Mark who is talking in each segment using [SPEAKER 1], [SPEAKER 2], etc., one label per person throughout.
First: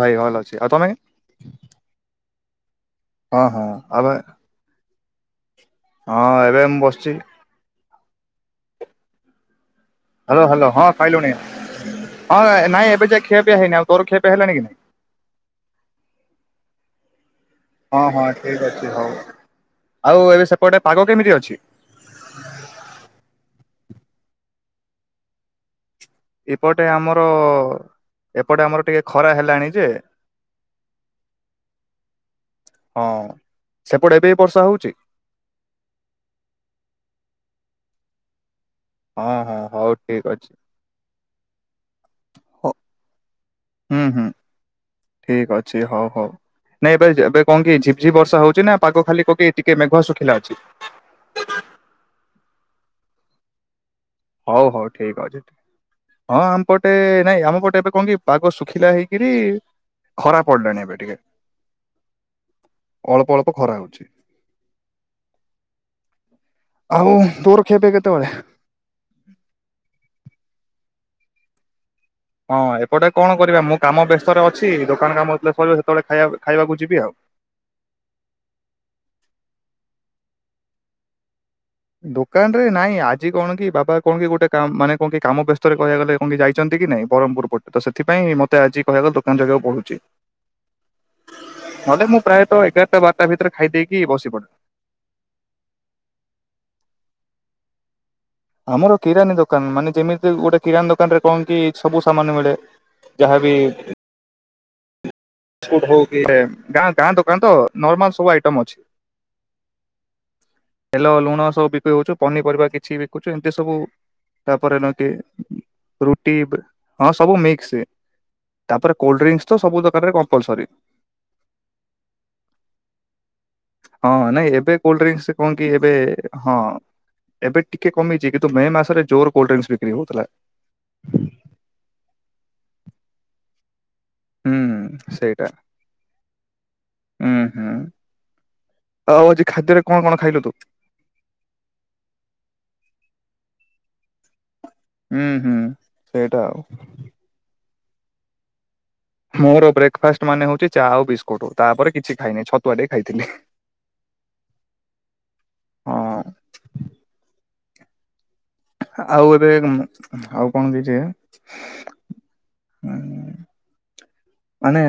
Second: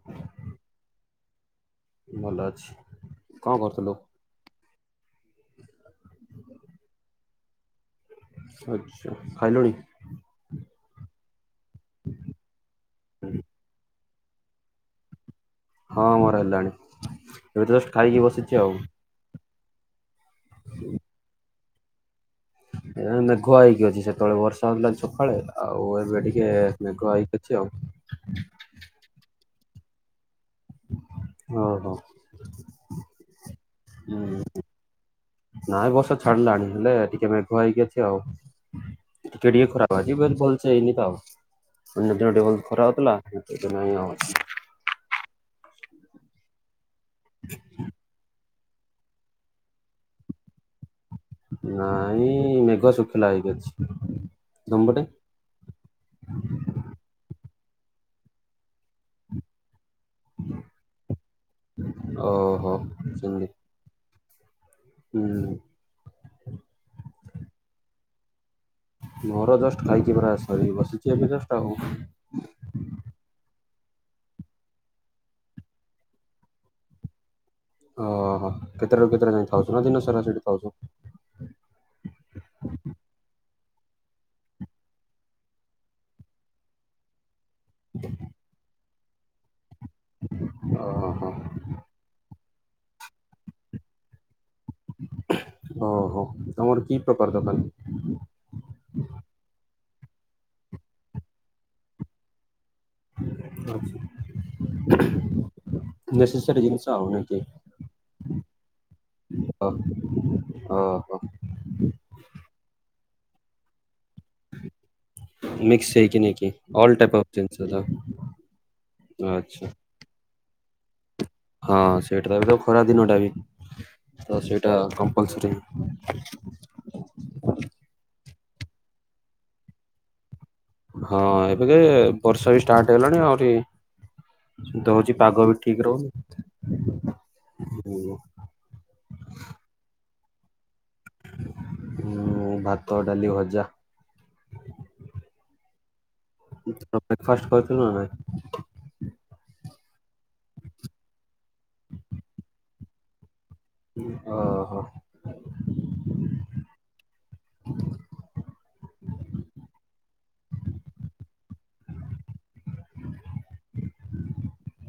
[SPEAKER 1] ଭାଇ ଭଲ ଅଛି। ଆଉ ତମେ?
[SPEAKER 2] ଭଲ ଅଛି।
[SPEAKER 1] ହଁ
[SPEAKER 2] କଣ
[SPEAKER 1] ହଁ
[SPEAKER 2] କରୁଥିଲୁ
[SPEAKER 1] ଆମେ ହଁ ଏବେ ମୁଁ ବସିଛି।
[SPEAKER 2] ଆଚ୍ଛା ଖାଇଲୁଣି?
[SPEAKER 1] ହ୍ୟାଲୋ ହ୍ୟାଲ ହଁ ଖାଇଲୁଣି ହଁ ନାଇଁ ଏବେ ଯାଏ ଖିଆ ପିଆ ହେଇନି ଆଉ ତୋର ଖିଆ ପିଆ ହେଲାଣି କି ନାଇଁ?
[SPEAKER 2] ହଁ ମୋର ହେଲାଣି ଏବେ ଯଷ୍ଟ
[SPEAKER 1] ହଁ
[SPEAKER 2] ଖାଇକି
[SPEAKER 1] ହଁ ଠିକ
[SPEAKER 2] ବସିଛି ଆଉ।
[SPEAKER 1] ଅଛି ହଉ। ଆଉ ଏବେ ସେପଟେ ପାଗ କେମିତି ଅଛି?
[SPEAKER 2] ଏ ମେଘୁଆ ହେଇକି ଅଛି ସେତେବେଳେ ବର୍ଷା ହେଥିଲା ସକାଳେ ଆଉ ଏବେ ଟି
[SPEAKER 1] ଏପଟେ ଆମର ଏପଟେ ଆମର ଟିକେ ଖରା ହେଲାଣି ଯେ
[SPEAKER 2] ଓହୋ
[SPEAKER 1] ହଁ ସେପଟେ
[SPEAKER 2] ହୁଁ
[SPEAKER 1] ଏବେ ବର୍ଷା ହେଉଛି?
[SPEAKER 2] ନାଇଁ ବର୍ଷା ଛାଡିଲାଣି ହେଲେ ଟିକେ ମେଘ ହେଇକି ଅଛି ଆଉ।
[SPEAKER 1] ହଁ ହଁ ହଉ ଠିକ ଅଛି
[SPEAKER 2] [inaudible]
[SPEAKER 1] ହୁଁ ହୁଁ
[SPEAKER 2] [inaudible]
[SPEAKER 1] ଠିକ ଅଛି ହଉ ହଉ ନାଇଁ ଏବେ ଏବେ କଣ କି ଝିପଝିପ ବର୍ଷା ହଉଛି ନା? ପାଗ ଖାଲି ପକେଇ ଟିକେ ମେଘୁଆ ଶୁଖିଲା ଅଛି।
[SPEAKER 2] ନାଇଁ ମେଘ ଶୁଖିଲା ହେଇକି ଅଛି।
[SPEAKER 1] ହଉ
[SPEAKER 2] ତମ
[SPEAKER 1] ହଉ
[SPEAKER 2] ପଟେ
[SPEAKER 1] ଠିକ୍ ଅଛିି। ହଁ ଆମପଟେ ନାଇଁ ଆମ ପଟେ ଏବେ କଣ କି ପାଗ ଶୁଖିଲା ହେଇକରି। ଖରା ପଡିଲାଣି ଏବେ ଟିକେ
[SPEAKER 2] ଓହୋ
[SPEAKER 1] ଅଳ୍ପ
[SPEAKER 2] ସେମିତି
[SPEAKER 1] ଅଳ୍ପ ଖରା ହଉଛି।
[SPEAKER 2] ହୁଁ।
[SPEAKER 1] ଆଉ ତୋର ଖିଆ ପିଆ କେତେ ବେଳେ?
[SPEAKER 2] ମୋର ଜଷ୍ଟ ଖାଇଛି ପରା ସରିକି ବସିଛି ଏବେ ଜଷ୍ଟ ଆଉ।
[SPEAKER 1] ହଁ ଏପଟେ କଣ କରିବା ମୁଁ କାମ ବ୍ୟସ୍ତରେ ଅଛି ଦୋକାନ କାମ ଯେତେବେଳେ ସରିବ ସେତେବେଳେ ଖାଇବା ଖାଇବାକୁ ଯିବି ଆଉ।
[SPEAKER 2] ଓହୋ କେତେଟାରୁୁ କେତୋଟା ଯାଇଁ ଥାଉଛୁ ନା ଦିନ ସାରା ସେଠି ଥାଉଛୁ?
[SPEAKER 1] ଦୋକାନରେ ନାଇଁ ଆଜି କଣ କି ବାବା କଣ କି ଗୋଟେ କ ମାନେ କଣ କି କାମ ବ୍ୟସ୍ତରେ କହିବାକୁ ଗଲେ ମମି ଯାଇଛନ୍ତି କି ନାଇ ବ୍ରହ୍ମପୁରପଟେ ତ ସେଥିପାଇଁ ମତେ ଆଜି କହିବାକୁ ଦୋକାନ ଜଗିବାକୁ ପଢୁଛି।
[SPEAKER 2] ଓହୋ ହ।
[SPEAKER 1] ନହେଲେ ମୁଁ ପ୍ରାୟତଃ ଏଗାରଟା ବାରଟା ଭିତରେ ଖାଇ ଦେଇକି ବସି ପଡେ।
[SPEAKER 2] ଓହୋ ତମର କି ପ୍ରକାର ଦୋକାନ?
[SPEAKER 1] ଆମର କିରାନୀ ଦୋକାନ ମାନେ ଯେମିତି ଗୋଟେ କିରାନୀ ଦୋକାନ ରେ କଣ କି ସବୁ ସାମାନ ମିଳେ। ଯାହାବି
[SPEAKER 2] [inaudible] ନେସେସାରୀ
[SPEAKER 1] [inaudible]
[SPEAKER 2] ଜିନିଷ
[SPEAKER 1] ଗାଁ
[SPEAKER 2] ଆଉ
[SPEAKER 1] ଗାଁ
[SPEAKER 2] ନାଇଁ
[SPEAKER 1] ଦୋକାନ ତ ନର୍ମାଲ ସବୁ ଆଇଟମ ଅଛି।
[SPEAKER 2] ହ ଓହୋ।
[SPEAKER 1] [inaudible] ସବୁ ବିକି ହଉଚୁ ପନିପରିବା କିଛି ବିକୁଛୁ ଏମିତି ସବୁ ତାପରେ ନ କି
[SPEAKER 2] ମିକ୍ସ ହେଇକି
[SPEAKER 1] ରୁଟି
[SPEAKER 2] ନେଇକି ଅଲ୍
[SPEAKER 1] ହଁ
[SPEAKER 2] ଟାଇପ୍ ଅଫ୍
[SPEAKER 1] ସବୁ
[SPEAKER 2] ଜିନିଷ ତ
[SPEAKER 1] ମିକ୍ସ। ତାପରେ କୋଲଡ୍ରିଙ୍କସ୍ ତ
[SPEAKER 2] ଆଚ୍ଛା
[SPEAKER 1] ସବୁ ଦୋକାନରେ କମ୍ପଲସରି।
[SPEAKER 2] ହଁ ସେଇଟା ତ ଏବେ ତ ଖରା ଦିନ ଟା ବି
[SPEAKER 1] ହଁ
[SPEAKER 2] ତ
[SPEAKER 1] ନାଇଁ ଏବେ
[SPEAKER 2] ସେଇଟା
[SPEAKER 1] କୋଲ୍ଡଡ୍ରିଙ୍କସ କଣ
[SPEAKER 2] କମ୍ପଲସରି।
[SPEAKER 1] କି ଏବେ ହଁ ଏବେ ଟିକେ କମିଛି କିନ୍ତୁ ମେ ମାସରେ ଜୋର କୋଲଡ୍ରିଙ୍କସ୍ ବିକ୍ରି ହଉଥିଲା।
[SPEAKER 2] ହଁ ଏବେ କି ବର୍ଷା ବି ଷ୍ଟାର୍ଟ ହେଲାଣି ଆହୁରି।
[SPEAKER 1] ହୁଁ
[SPEAKER 2] ଦଉଛି
[SPEAKER 1] ସେଇଟା।
[SPEAKER 2] ପାଗ ବି ଠିକ ରହୁନି।
[SPEAKER 1] ହୁଁ ହୁଁ ଆଉ ଆଜି ଖାଦ୍ୟରେ କଣ କଣ ଖାଇଲୁ ତୁ?
[SPEAKER 2] ମୁଁ ଭାତ ଡାଲି ଭଜା।
[SPEAKER 1] ହୁଁ ହୁଁ ସେଇଟା ଆଉ।
[SPEAKER 2] ବ୍ରେକ୍ଫଫାଷ୍ଟ କରିଥିଲୁ ନା ନାହିଁ?
[SPEAKER 1] ମୋର ବ୍ରେକ୍ଫାଫାଷ୍ଟ ମାନେ ହଉଛି ଚା ଆଉ ବିସ୍କୁଟ ତାପରେ କିଛି ଖାଇନି ଛତୁଆ ଟିକେ ଖାଇଥିଲି।
[SPEAKER 2] ଓହୋ।
[SPEAKER 1] ହଁ। ଆଉ ଏବେ ଆଉ କଣ ଦେଇଛି? ହୁଁ। ମାନେ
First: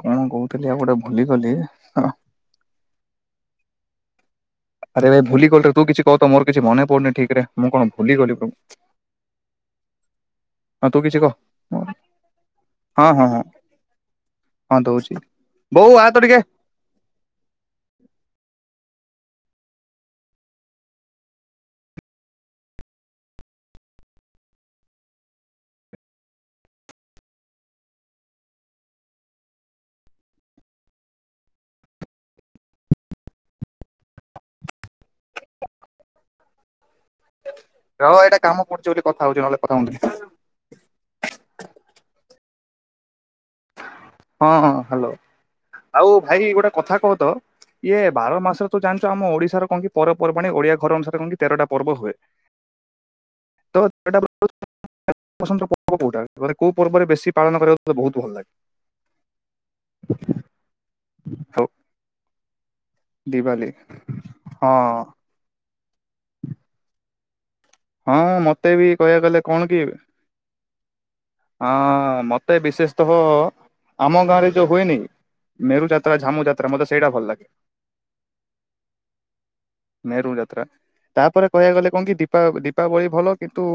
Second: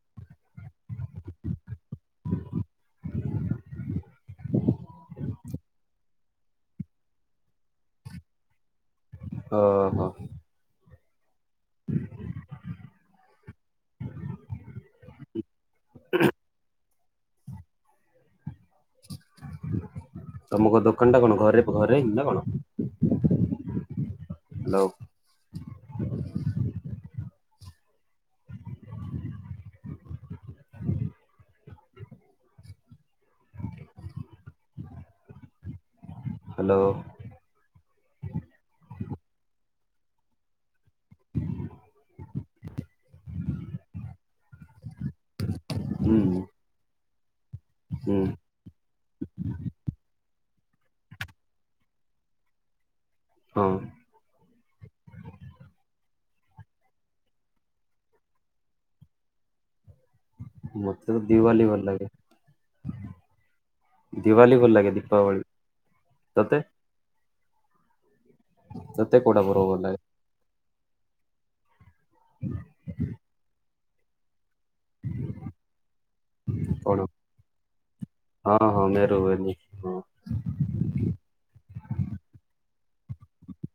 [SPEAKER 1] କଣ କହୁଥିଲି ଆଉ ଗୋଟେ ଭୁଲିଗଲି। ଆରେ ଭାଇ ଭୁଲି ଗଲିରେ ତୁ କିଛି କହ ତ ମୋର କିଛି ମନେ ପଡ଼ୁନି ଠିକ୍ ରେ ମୁଁ କଣ ଭୁଲି ଗଲି
[SPEAKER 2] ଓହୋ।
[SPEAKER 1] ତୁ କିଛି କହ ହଁ ହଁ ହଁ। ହଁ ଦଉଛି ବୋଉ ଆ ତ ଟିକେ।
[SPEAKER 2] ତମର ଦୋକାନ୍ ଟା କଣ ଘରେ ଘରେ ନା କଣ? Hello [inaudible] hello.
[SPEAKER 1] ରହ ଏଇଟା କାମ କରୁଛି ବୋଲି କଥା ହଉଛି ନହେଲେ କଥା ହଉନି ହଁ ହଁ ହ୍ୟାଲୋ ଆଉ
[SPEAKER 2] ହୁଁ
[SPEAKER 1] ଭାଇ ଗୋଟେ କଥା କହ ତ ଇଏ
[SPEAKER 2] ହୁଁ
[SPEAKER 1] ବାର ମାସ ତୁ ଜାଣିଛୁ ଆମ ଓଡ଼ିଶାର କଣ କି ପର୍ବପର୍ବାଣି ଓଡ଼ିଆ ଘର ଅନୁଶାରେ କଣ କି ତେରଟା ପର୍ବ ହୁଏ।
[SPEAKER 2] ହଁ
[SPEAKER 1] ତ [inaudible] ପର୍ବ କୋଉଟାାନେ କୋଉ ପର୍ବରେ ବେଶୀ ପାନକୁ ବହୁତ ଭଲ ଲାଗେ [inaudible] [unintelligible]
[SPEAKER 2] ମତେ
[SPEAKER 1] ହଉ
[SPEAKER 2] ଦିୱାଲୀ ଭଲ ଲାଗେ।
[SPEAKER 1] ଦିିବାଲି
[SPEAKER 2] ଦିୱାଲୀ ଭଲ ଲାଗେ
[SPEAKER 1] ହଁ
[SPEAKER 2] ଦୀପାବଳି ତତେ?
[SPEAKER 1] ହଁ ମତେ ବି
[SPEAKER 2] ତତେ
[SPEAKER 1] କହିବାକୁ ଗଲେ
[SPEAKER 2] କୋଉଟା ପର୍ବ
[SPEAKER 1] କଣ
[SPEAKER 2] ଭଲ
[SPEAKER 1] କି
[SPEAKER 2] ଲାଗେ
[SPEAKER 1] ହଁ ମତେ ବିଶେଷ ତହ ଆମ ଗାଁରେ ଯ ହୁଏନି ମେରୁ ଯାତ୍ରା ଝାମୁ ଯାତ୍ରା ମତେ
[SPEAKER 2] କଣ
[SPEAKER 1] ସେଇଟା ଭଲ ଲାଗେ।
[SPEAKER 2] ହଁ ହଁ ମେରୁ ବୋଲି
[SPEAKER 1] ମେରୁ ଯାତ୍ରା ତାପରେ କହିବାକୁ ଗଲେ କଣ କି ଦୀପା ଦୀପାବଳି ଭଲ କିନ୍ତୁ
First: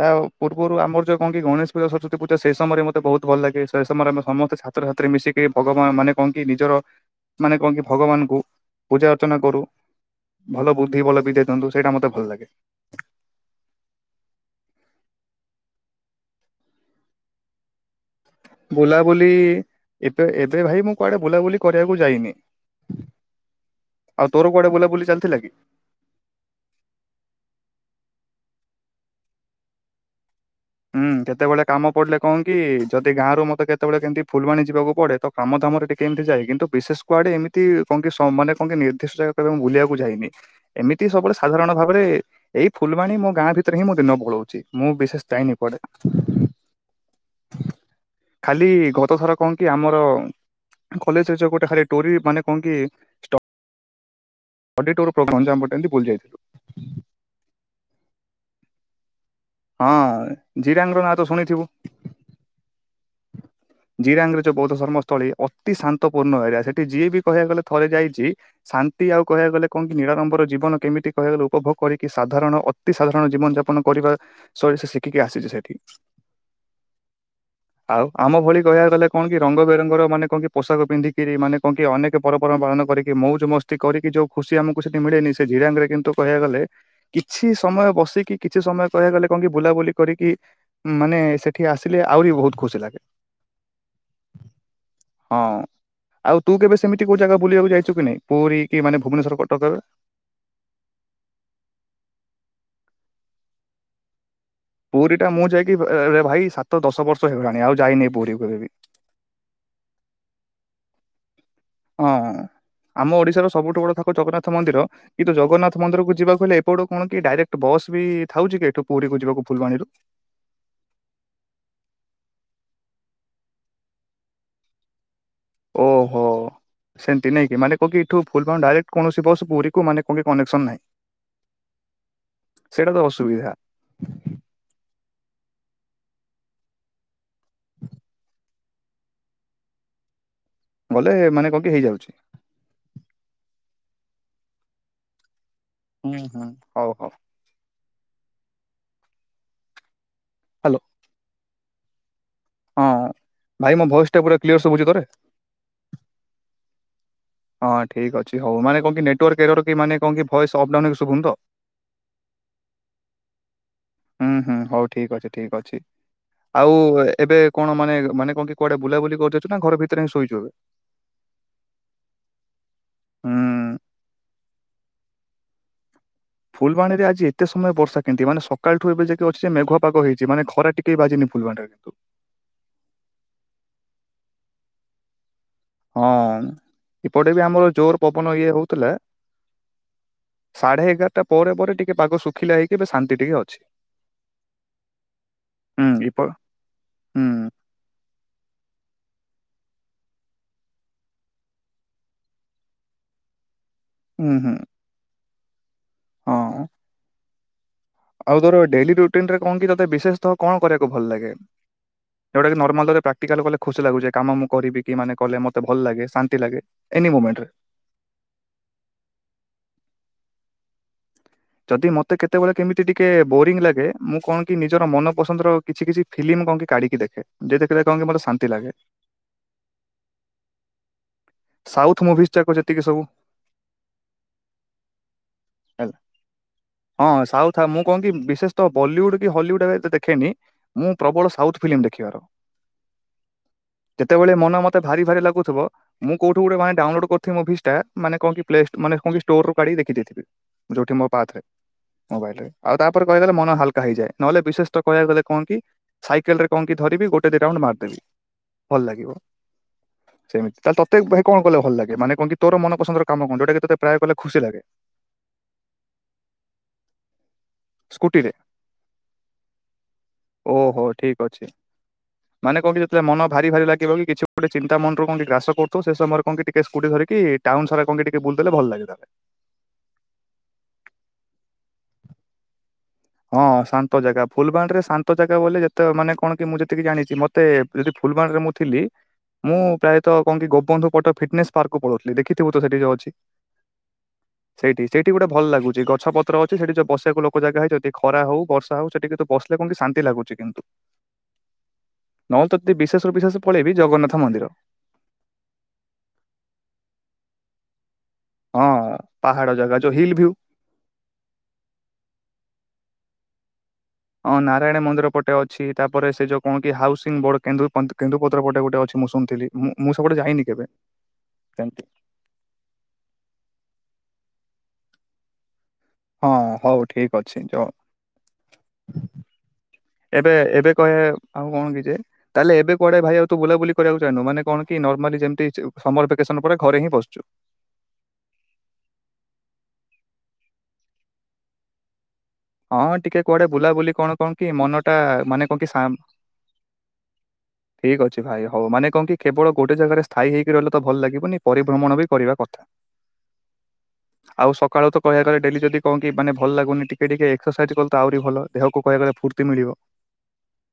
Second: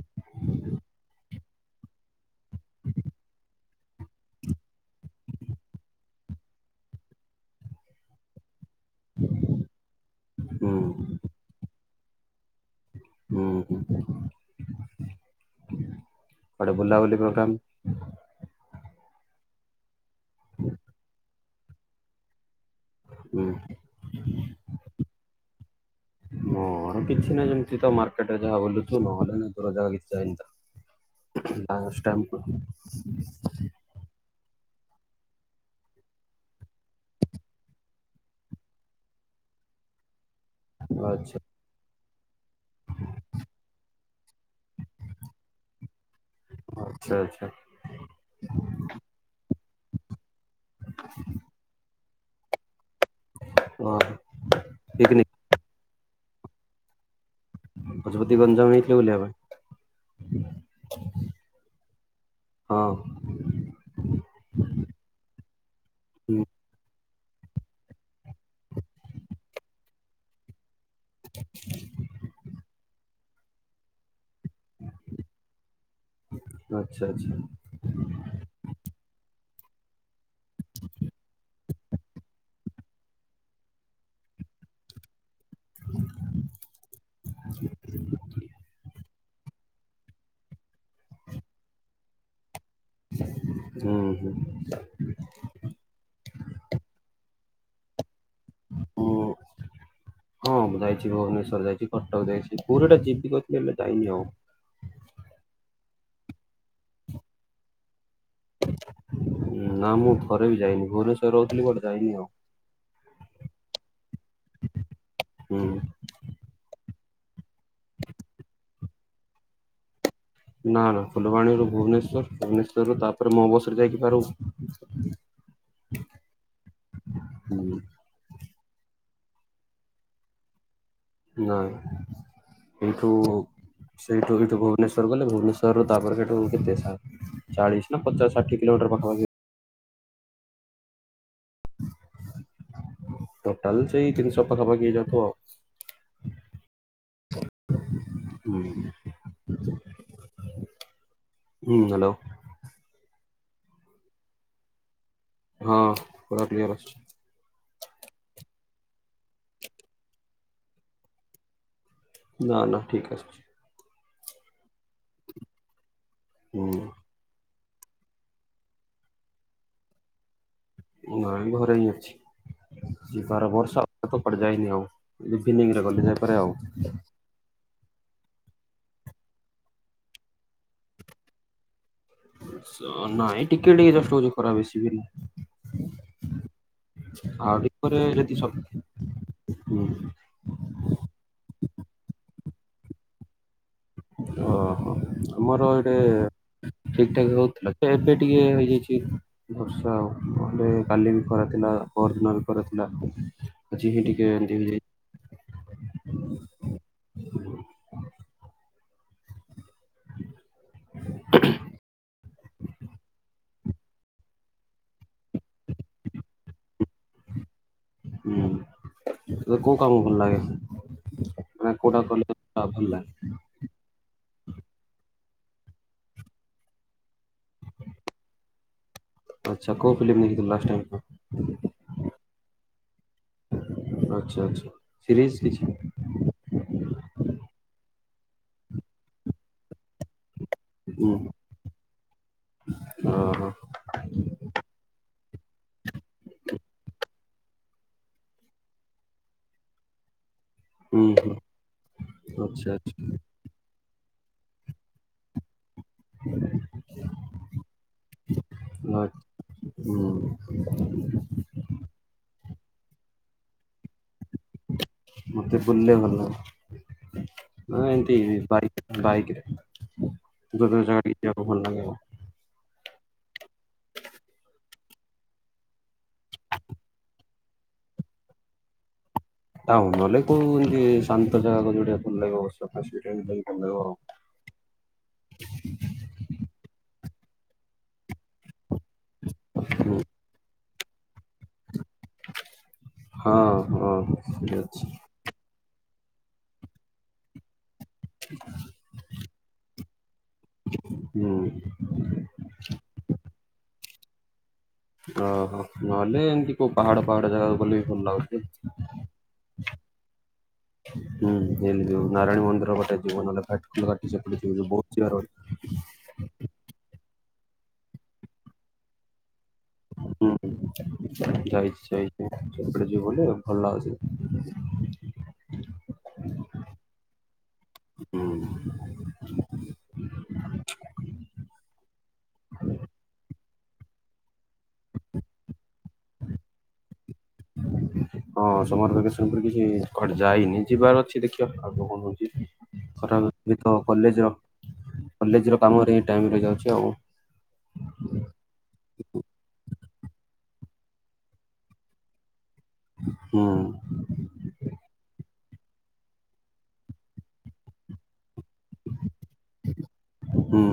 [SPEAKER 1] ତା ପୂର୍ବରୁ ଆମର ଯୋଉ କଣ କି ଗଣେଶ ପୂଜା ସରସ୍ୱତୀ ପୂଜା ସେଇ ସମୟରେ ମତେ ବହୁତ ଭଲ ଲାଗେ ସେ ସମୟରେ ଆମେ ସମସ୍ତେ ଛା ଛାତ୍ରଛାତ୍ରୀ ମିଶିକି ଭଗବାନ ମାନେ କଣ କି ନିଜର ମାନେ କଣ କି ଭଗବାନଙ୍କୁ ପୂଜା ଅର୍ଚ୍ଚନା କରୁ
[SPEAKER 2] ହୁଁ
[SPEAKER 1] ଭଲ ବୁଦ୍ଧି ଭଲ ବିଦ୍ୟା ଦିଅନ୍ତୁ ସେଇଟା ମତେ ଭଲ ଲାଗେ।
[SPEAKER 2] ହୁଁ ହୁଁ କୁଆଡ଼େ ବୁଲାବୁଲି ପ୍ରୋଗ୍ରାମ୍
[SPEAKER 1] ବୁଲାବୁଲି ଏବେ ଏବେ ଭାଇ ମୁଁ କୁଆଡ଼େ ବୁଲାବୁଲି କରିବାକୁ ଯାଇନି।
[SPEAKER 2] ହୁଁ
[SPEAKER 1] ଆଉ ତୋର କୁଆଡ଼େ ବୁଲାବୁଲି ଚାଲିଥିଲା କି?
[SPEAKER 2] ମୋର କିଛି ନାହି ଏମିତିତ ମାର୍କଟରେ ଜାହା ବଲୁଥିବି ନହଲେ ନିଜର ଜାହା କିଛି
[SPEAKER 1] ହୁଁ କେତେବେଳେ କାମ
[SPEAKER 2] ଲାଷ୍ଟ
[SPEAKER 1] ପଡ଼ିଲେ
[SPEAKER 2] ଟାଇମ୍
[SPEAKER 1] କଣ କି ଯଦି ଗାଁରୁ ମଟେ କେତେ କେତେବେଳେ କେମିତି ଫୁଲବାଣୀ ଯିବାକୁ ପଡ଼େ ତ କାମ ଧାମରେ ଟିକେ ଏମିତି ଯଏ କିନ୍ତୁ ବିଶେଷ କୁଆଡ଼େ ଏମିତି କଣ କି ମାନେ କଣ ନିର୍ଦ୍ଦିଷ୍ଟ ଜାଗାକୁ ମୁଁ ବୁଲିବାକୁ ଯାଇନି। ଏମିତି ସବୁବେଳେ
[SPEAKER 2] ଆଚ୍ଛା
[SPEAKER 1] ସାଧାରଣ ଭାବରେ ଏଇ ଫୁଲବାଣୀ ମୋ ଗାଁ ଭିତରେ ହିଁ ମୁଁ ଦିନ ପଳଉଛି ମୁଁ ବିଶେଷ ଯାଇନି ପେ
[SPEAKER 2] ଆଚ୍ଛା ଆଚ୍ଛା
[SPEAKER 1] [inaudible] ଖାଲି ଗତଥର କଣ କି ଆମର କଲେଜରେ ଯୋଉ ଗୋଟେ ଖାଲି ଟୋରି ମାନେ କଣକି
[SPEAKER 2] ହ [inaudible]
[SPEAKER 1] ଅଡ଼ି ଟୋର ପ୍ରୋଗ୍ରମ୍ ଜା ପଟମିୁଲଲିାଇଥିଲୁ [inaudible]
[SPEAKER 2] ଗଜପତି ଗଞ୍ଜାମ ଯାଇଥିଲ ବୁଲିବା ପାଇଁ?
[SPEAKER 1] ହଁ ଜିରାଙ୍ଗ ର ନାଁ ତ ଶୁଣିଥିବୁ।
[SPEAKER 2] ହଁ
[SPEAKER 1] ଜିରାଙ୍ଗରେ ଯୋଉ ବୌଦ୍ଧ ଧର୍ମ ସ୍ଥଳୀ ଅତି ଶାନ୍ତପୂର୍ଣ୍ଣ
[SPEAKER 2] ହୁଁ
[SPEAKER 1] ଏରିଆ ସେଠି ଯିଏ ବି କହିବା ଗଲେ ଥରେ ଯାଇଛି ଶାନ୍ତି ଆଉ କହିବା ଗଲେ କଣ କି ନିଳ ନମ୍ବର ଜୀବନ କେମିତି କହିବା ଗଲେ ଉପଭୋଗ କରିକି ସାଧାରଣ ଅତି ସାଧାରଣ ଜୀବନଯାପନ କରିବା ସବୁ ସେଇଠି ଶିଖିକି ଆସିଛି ସେଠି।
[SPEAKER 2] ଆଚ୍ଛା ଆଚ୍ଛା
[SPEAKER 1] ଆଉ ଆମ ଭଳି କହିବାକୁ ଗଲେ କଣ କି ରଙ୍ଗ ବେରଙ୍ଗର ମାନେ କଣ କି ପୋଷାକ ପିନ୍ଧିକିରି ମାନେ କଣକି ଅନେକ ପର୍ବପର୍ବାଣି ପାଳନ କରିକି ମୌଜ ମସ୍ତି କରିକି ଯୋଉ ଖୁସି ଆମକୁ ସେଠି ମିଳେନି ଜିରାଙ୍ଗରେ କିନ୍ତୁ କହିବା ଗଲେ କିଛି ସମୟ ବସିକି କିଛି ସମୟ କହିବାକୁ ଗଲେ କଣ ବୁଲାବୁଲି କରିକି ମାନେ ସେଠି ଆସିଲେ ଆହୁରି ବହୁତ ଖୁସି ଲାଗେ।
[SPEAKER 2] ହୁଁ ହୁଁ।
[SPEAKER 1] ହଁ ଆଉ ତୁ କେବେ ସେମିତି କୋଉ ଜାଗା ବୁଲିବାକୁ ଯାଇଛୁ କି ନାଇଁ ପୁରୀ କି ମାନେ
[SPEAKER 2] ମୁଁ
[SPEAKER 1] ଭୁବନେଶ୍ଵର କଟକରେ
[SPEAKER 2] ହଁ ଯାଇଛି ଭୁବନେଶ୍ୱର ଯାଇଛି କଟକ ଯାଇଛି ପୁରୀଟା ଯିବିି ହେଲେ ଯାଇନି ଆଉ।
[SPEAKER 1] ପୁରୀ ଟା ମୁଁ ଯାଇକିରେ ଭାଇ ସାତ ଦଶ ବର୍ଷ ହେଇଗଲାଣି ଆଉ ଯାଇନି ପୁରୀ କ କେବେ
[SPEAKER 2] ନା ମୁଁ ଥରେ ବି ଯାଇନି ଭୁବନେଶରରେ ରହୁଥିଲି ବଟ ଯାଇନି
[SPEAKER 1] ହଁ
[SPEAKER 2] ଆଉ
[SPEAKER 1] ଆମ ଓଡିଶାର ସବୁଠୁ ବଡ ଥାକ ଜଗନ୍ନାଥ ମନ୍ଦିର କିନ୍ତୁ
[SPEAKER 2] ହୁଁ।
[SPEAKER 1] ଜଗନ୍ନାଥ ମନ୍ଦିରକୁ ଯିବାକୁ ହେଲେ ସେପଟ କଣ କି ଡାଇରେକ୍ଟ ବସ୍ ବି ଥାଉଛି କି ଏଠୁ ପୁରୀ କକୁ ଯିବାକୁ ଫୁଲବାଣୀରୁ
[SPEAKER 2] ନା ନା ଫୁଲବାଣୀରୁୁ ଭୁବନେଶ୍ୱର ଭୁବନେଶ୍ଵର ରୁ ତାପରେ ମୋ ବସ ରେ ଯାଇକି ଫେରୁ
[SPEAKER 1] ଓହୋ ସେମିତି ନାଇକି ମାନେ କଣ କି ଠୁ ଫୁଲବାଣୀ ଡାଇକ୍ଟ କୌଣସି ବସ ପୁରୀକୁ ମାନେ କୌଣସି କନେସନ୍ ନାହିଁ।
[SPEAKER 2] ନାଇଁ
[SPEAKER 1] ସେଇଟା ତ
[SPEAKER 2] ଏଇଟୁ
[SPEAKER 1] ଅସୁବିଧା
[SPEAKER 2] ସେଇ ଡୋରୀ ଭୁବନେଶ୍ୱର ଗଲେ ଭୁବନେଶ୍ୱରରୁ ତାପରେ ସେ କେତେ ସା ଚାଳିଶ ନା ପଚାଶ କିଲୋମିଟର ପାଖାପାଖି
[SPEAKER 1] ଗଲେ ମାନେ କଣ କି ହେଇଯାଉଛି।
[SPEAKER 2] ଟୋଟାଲ୍ ସେଇ ତିନିଶହ ପାଖାପାଖି ହେଇ ଯାଉଥିବ ଆଉ।
[SPEAKER 1] ହୁଁ ହୁଁ ହଉ ହଉ।
[SPEAKER 2] ହୁଁ। [unintelligible]
[SPEAKER 1] ହାଲୋ।
[SPEAKER 2] ହୁଁ ହାଲୋ।
[SPEAKER 1] ହଁ ଭାଇ ମୋ ଭଏସ୍ ଟା ପୁରା କ୍ଲିୟର ସବୁଛି ତତେ?
[SPEAKER 2] ହଁ ପୁରା କ୍ଲିୟର ଅଛି।
[SPEAKER 1] ହଁ ଠିକ୍ ଅଛି ହଉ ମାନେ କଣ କି ନେଟୱାର୍କ ଏରର୍ କି ମାନ କଣ ଭଏସ୍ ଅପ୍ ଡ଼ାଉନ୍ ଶୁଭୁନି ତ।
[SPEAKER 2] ନାଁ ନାଁ ଠିକ୍ ଅଛି।
[SPEAKER 1] ହୁଁ ହୁଁ ହଉ ଠିକ୍ ଅଛି ଠିକ୍ ଅଛି। ଆଉ
[SPEAKER 2] ହୁଁ
[SPEAKER 1] ଏବେ କଣ ମାନେ ମାନେ କଣ କି କୁଆଡେ ବୁଲାବୁଲି କରି ଯାଉଛ ନାଁ ଘର ଭିତରେ ହିଁ ଶୋଇଛୁ ଏବେ?
[SPEAKER 2] ନାଇଁ ଘରେ ହିଁ ଅଛି ଯିବାର
[SPEAKER 1] ହୁଁ।
[SPEAKER 2] ବର୍ଷା ତ ପରେ ଯାଇନି ଆଉ। ଇଭିନିଂ ରେ ଗଲି ଯାହା।
[SPEAKER 1] ଫୁଲବାଣୀରେ ଆଜି ଏତେ ସମୟ ବର୍ଷା କେମତି ମାନେ ସକାଳଠୁ ଏବେ ଯାଇକି ଅଛି ଯେ ମେଘୁଆ ପାଗ ହେଇଛି ମାନେ ଖରା ଟିକେ ବାଜିନି ଫୁଲବାଣୀରେ।
[SPEAKER 2] ନାଇଁ ଟିକେ, ଟିକେ ଯଷ୍ଟ୍ ହଉଛି ଖରା ବେଶୀ ବି ନାହିଁ।
[SPEAKER 1] ହଁ ଏପଟେ ବି
[SPEAKER 2] ଆଉ
[SPEAKER 1] ଆମର
[SPEAKER 2] ଟିକେ
[SPEAKER 1] ଜୋର୍
[SPEAKER 2] ପରେ ଯଦି
[SPEAKER 1] ପବନ
[SPEAKER 2] ସ
[SPEAKER 1] ଇଏ ହଉଥିଲା
[SPEAKER 2] ହୁଁ
[SPEAKER 1] ସାଢ଼େ ଏଗାରଟା ପରେ, ପରେ ଟିକେ ପାଗ ଶୁଖିଲା ହେଇକି ଏ ଶାନ୍ତି ଟିକେ ଅଛି।
[SPEAKER 2] ଓହୋ ଆମର
[SPEAKER 1] ହୁଁ ଇପ
[SPEAKER 2] ଏଇଟା ଠିକ୍ ଠାକ୍
[SPEAKER 1] ହୁଁ।
[SPEAKER 2] ହଉଥିଲା ଏବେ ଟିକେ ହେଇ ଯାଇଛି। ବର୍ଷା ଆଉ କାଲି ବି ଖରାଥିଲା ପରଦିନ ବି ଖରାଥିଲା। ଅଛି ଟିକେ
[SPEAKER 1] ହୁଁ ହୁଁ
[SPEAKER 2] ଏମିନ୍ତି ହେଇଯାଇଛି।
[SPEAKER 1] ହଁ। ଆଉ ତୋର ଡେଲି ରୁଟିନ୍ ରେ କଣ କି ତୋତେ ବିଶେଷତଃ କଣ କରିବାକୁ ଭଲ ଲାଗେ? ଯୋଉଟା କି ନର୍ମାଲରେ ତତେ ପ୍ରାକ୍ଟିକାଲ୍ କଲେ ଖୁସି ଲାଗୁଛି ଏ କାମ ମୁଁ କରିବି। କି ମାନେ କଲେ ମତେ ଭଲ ଲାଗେ ଶାନ୍ତି ଲାଗେ ଏନି ମୋମେଣ୍ଟ ରେ
[SPEAKER 2] ହୁଁ। ତତେ କୋଉ କାମ ଭଲ ଲାଗେ? ମାନେ
[SPEAKER 1] ଯଦି
[SPEAKER 2] କୋଉଟା
[SPEAKER 1] ମତେ
[SPEAKER 2] କଲେ
[SPEAKER 1] କେତେବେଳେ କେମିତି
[SPEAKER 2] ଭଲ
[SPEAKER 1] ଟିକେ
[SPEAKER 2] ଲାଗେ
[SPEAKER 1] ବୋରିଂ ଲାଗେ ମୁଁ କଣ କି ନିଜର ମନ ପସନ୍ଦର କିଛି, କିଛି ଫିଲ୍ମ୍ କଣ କି କାଢ଼ିକି ଦେଖେ। ଯେତେ ଥିଲେ କଣ କି ମତେ ଶାନ୍ତି ଲାଗେ।
[SPEAKER 2] ଆଚ୍ଛା କୋଉ ଫିଲ୍ମ୍ ଦେଖିଥିଲ ଲାଷ୍ଟ ଟାଇମ୍ କଣ?
[SPEAKER 1] ସାଉଥ୍ ମୁଭି ଯାକୁ ଯେତିକି ସବୁ।
[SPEAKER 2] ଆଚ୍ଛା ଆଚ୍ଛା ସିରିଜ୍ କିଛି?
[SPEAKER 1] ହେଲା ହଁ ସାଉଥ ଆ ମୁଁ କଣ କି ବିଶେଷ ତ ବଲିଉଡ୍ କି ହଲିଉଡ୍ ଆ ଏତେ ଦେଖ ଖେନି ମୁଁ
[SPEAKER 2] ହୁଁ
[SPEAKER 1] ପ୍ରବଳ ସାଉଥ୍ ଫିଲିମ୍ ଦେଖିବାର।
[SPEAKER 2] ଓହୋ
[SPEAKER 1] ଯେତେବେଳେ ମନେ ମତେ ଭାରି ଭାରି ଲାଗୁଥୁବ ମୁଁ କୋଉଠୁ ଗୋଟେ ମାନେ ଡାଉନଲୋଡ୍ କରିଥିବି ମୁଭିସଟା ମାନେ କଣ କି ପ୍ଲେ ଷ୍ଟୋ ମାନେ କଣ କି ଷ୍ଟୋରରୁ କାଢିକି ଦେଖିେଦେଇଥିବି। ଯୋଉଠି
[SPEAKER 2] ହୁଁ
[SPEAKER 1] ମୋ ପା ଥାଏ
[SPEAKER 2] ହୁଁ
[SPEAKER 1] ମୋବାଇଲରେ
[SPEAKER 2] ଆଚ୍ଛା
[SPEAKER 1] ଆଉ ତା ପରେ
[SPEAKER 2] ଆଚ୍ଛା
[SPEAKER 1] କହିଦେଲେ ମନ ହାଲ୍ କା ହେଇଯାଏ ନହେଲେ ବିଶେଷ ତ କହିବାକୁ ଗଲେ କଣ କି ସାଇକେଲରେ କଣ କିି ଧରିବି ଗୋଟେ ଦି ରାଉଣ୍ଡ ମାରିଦେବି ଭଲ
[SPEAKER 2] ଆ-
[SPEAKER 1] ଲାଗିବ
[SPEAKER 2] ହୁଁ
[SPEAKER 1] ସେମିତି। ତାହାଲେ ତତେ କଣ କଲେ ଭଲ ଲାଗେ ମାନେ କଣ କି ତୋର ମନ ପସନ୍ଦର କାମ କଣ ଯୋଉଟା କି ତତେ ପ୍ରାୟେ କଲେ ଖୁସି ଲା
[SPEAKER 2] ମତେ ବୁଲିବାକୁ ଭଲ ଲାଗେ। ମାନେ ଏମତି
[SPEAKER 1] ସ୍କୁଟିରେ
[SPEAKER 2] ବାଇକ୍ ବାଇକିରେ ଦୂର
[SPEAKER 1] ଓହୋ
[SPEAKER 2] ଜାଗା ବି
[SPEAKER 1] ଠିକ ଅଛି।
[SPEAKER 2] ଯିବାକୁ ଭଲ ଲାଗିବ।
[SPEAKER 1] ମାନେ କଣ କି ଯେତୋଳେ ମନ ଭାରି ଭାରି ଲାଗିବ କି କିଛି ଗୋଟେ ଚିନ୍ତା ମନରୁ କଣ କି ଗ୍ରାସ କରୁଥୁବ ସେ ସମୟରେ କଣ କି ଟିକେ ସ୍କୁଟି ଧରିକି ଟାଉନ ସାରା କଣ ଟିକେ ବୁଲଦେଲେ ଭଲଲାଗେ ତାଲେ।
[SPEAKER 2] ଟାଉନ୍ ନହେଲେ କୋଉ ଏମତି ଶାନ୍ତ ଜାଗା କହିଲୁ ଗୋଟେ ଭଲ ଲାଗିବ ବସ
[SPEAKER 1] ହଁ ଶାନ୍ତ ଜାଗା ଫୁଲବାଣୀରେ ଶାନ୍ତ ଜାଗା ବୋଲେ ଯେତେ ମାନେ କଣ କି ମୁଁ ଯେତିକି ଜାଣିଚି ମତେ ଯଦି ଫୁଲବାଣୀରେ ମୁଁ ଥିଲି ମୁଁ
[SPEAKER 2] ହୁଁ
[SPEAKER 1] ପ୍ରାୟତ କଣ କି ଗୋପ ବନ୍ଧୁ ପଟ ଫିଟନେସ୍ ପାର୍କକୁ ପଳୋଉଥିଲି ଦେଖଥିବୁ ତ ସେଠି ଯୋଉ ଅଛି।
[SPEAKER 2] ହଁ ହଁ ସେଠି ଅଛି।
[SPEAKER 1] ଠି ଗୋଟେ ଭଲ ଲାଗୁଚି ଗଛପତ୍ର ଅଛି ସେଠି ଯୋଉ ବସିବାକୁ ଲୋକ ଜାଗା ହେଇଚନ୍ତି ଖରା ହୋଉ ବର୍ଷା ହୋଉ ସେଠି କିନ୍ତୁ ବସିଲେ କଣ କି ଶାନ୍ତି ଲାଗୁଚି କିନ୍ତୁ।
[SPEAKER 2] ହୁଁ
[SPEAKER 1] ନହେଲେ ତ ଦି ବିଶେଷରୁୁ ବିଶେଷ ପଳେଇବି ଜଗନ୍ନାଥ ମନ୍ଦିର।
[SPEAKER 2] ଓହୋ ନହେଲେ ଏମତି କୋଉ ପାହାଡ ପାହାଡ ଜାଗାକୁ ଗଲେ ବି ଭଲ ଲାଗୁଚି।
[SPEAKER 1] ହଁ ପାହାଡ ଜାଗା ଯୋଉ ହିଲଭ୍ୟୁ।
[SPEAKER 2] ହୁଁ ହିଲ୍ ଯୋଉ ନାରାୟଣ ମନ୍ଦିର ପଟେ ଯିବ ନହଲେ ଘାଟ ଘା
[SPEAKER 1] ହଁ ନାରାୟଣ ମନ୍ଦିର ପଟେ ଅଛି ତାପରେ ସେ ଯୋଉ କଣ କି ହାଉସିଂ ବଡ କେନ୍ଦୁ ପନ୍ତ କେନ୍ଦୁପତ୍ର ପଟେ ଗୋଟେ ଅଛି ମୁଁ ଶୁଣିଥିଲି। ମୁଁ ମୁଁ ସେପଟେ ଯାଇନି
[SPEAKER 2] ହୁଁଉ
[SPEAKER 1] କେବେ
[SPEAKER 2] ଯଇଚି ଯାଇ
[SPEAKER 1] ସେମିତି
[SPEAKER 2] ସେ ଯିବ ବୋଲି ଭଲ ଅଛି।
[SPEAKER 1] ହଁ ହୋଉ ଠିକ ଅଛି ଯଅ।
[SPEAKER 2] ହୁଁ।
[SPEAKER 1] ଏବେ ଏବେ କହେ ଆଉ କଣ କି ଯେ ଯେ ତାହେଲେ ଏବେ କୁଆଡେ ଭାଇ ଆଉ ତୁ ବୁଲାବୁଲି କରିବାକୁ ଯାଇନୁ ମାନେ କଣ କି ନର୍ମାଲି ଯେମତି ସେ ସମର ଭ୍ୟାକେସନ ପରେ ଘରେ ହିଁ ବସଚୁ।
[SPEAKER 2] ହଁ ସମର ଭ୍ୟାକେସନ ପରେ କିଛି କୁଆଡେ ଯାଇନି ଯିବାର ଅଛି ଦେଖିଆ ଆଗକୁ କଣ ହୋଉଚି।
[SPEAKER 1] ହଁ
[SPEAKER 2] ଖରା
[SPEAKER 1] ଟିକେ କୁଆଡେ
[SPEAKER 2] ଅଧିକ
[SPEAKER 1] ବୁଲାବୁଲି କଣ
[SPEAKER 2] କଲେଜ
[SPEAKER 1] କଣ କି ମନ ଟା ମାନେ କଣ
[SPEAKER 2] କଲେଜର
[SPEAKER 1] କି
[SPEAKER 2] କାମରେ ହିଁ ଟାଇମରା ଯାଉଛି ଆଉ।
[SPEAKER 1] ଠିକଅଛି ଭାଇ ହୋଉ ମାନେ କଣ କି କେବଳ ଗୋଟେ ଜାଗାରେ ସ୍ଥାୟୀ ହେଇକି ରହିଲେ ତ ଭଲ ଲାଗିବନି ପରିଭ୍ରମଣ ବି କରିବା କଥା।
[SPEAKER 2] ହଁ।
[SPEAKER 1] ଆଉ ସକାଳୁ ତ କହିବାକୁ ଗଲେ ଡେଲି ଯଦି କଣ କି ମାନେ ଭଲ ଲାଗୁନି ଟିକେ ଟିକେ ଏସରସାଇଜ କଲେ ତ ଆହୁରି ଭଲ। ଦେହକୁ କହିବାକୁ ଗଲେ ଫୁର୍ତ୍ତି ମିଳିବ।
[SPEAKER 2] ହୁଁ।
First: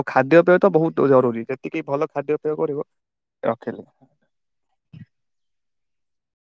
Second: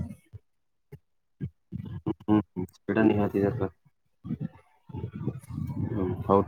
[SPEAKER 1] ଆଉ ଖାଦ୍ୟପେୟ ତ ବୋହୁତ ଜରୁରୀ ଯେତିକି ଭଲ ଖାଦ୍ୟପେୟ କରିବ ରଖିଲେ
[SPEAKER 2] ହୋଉ ଟାଇ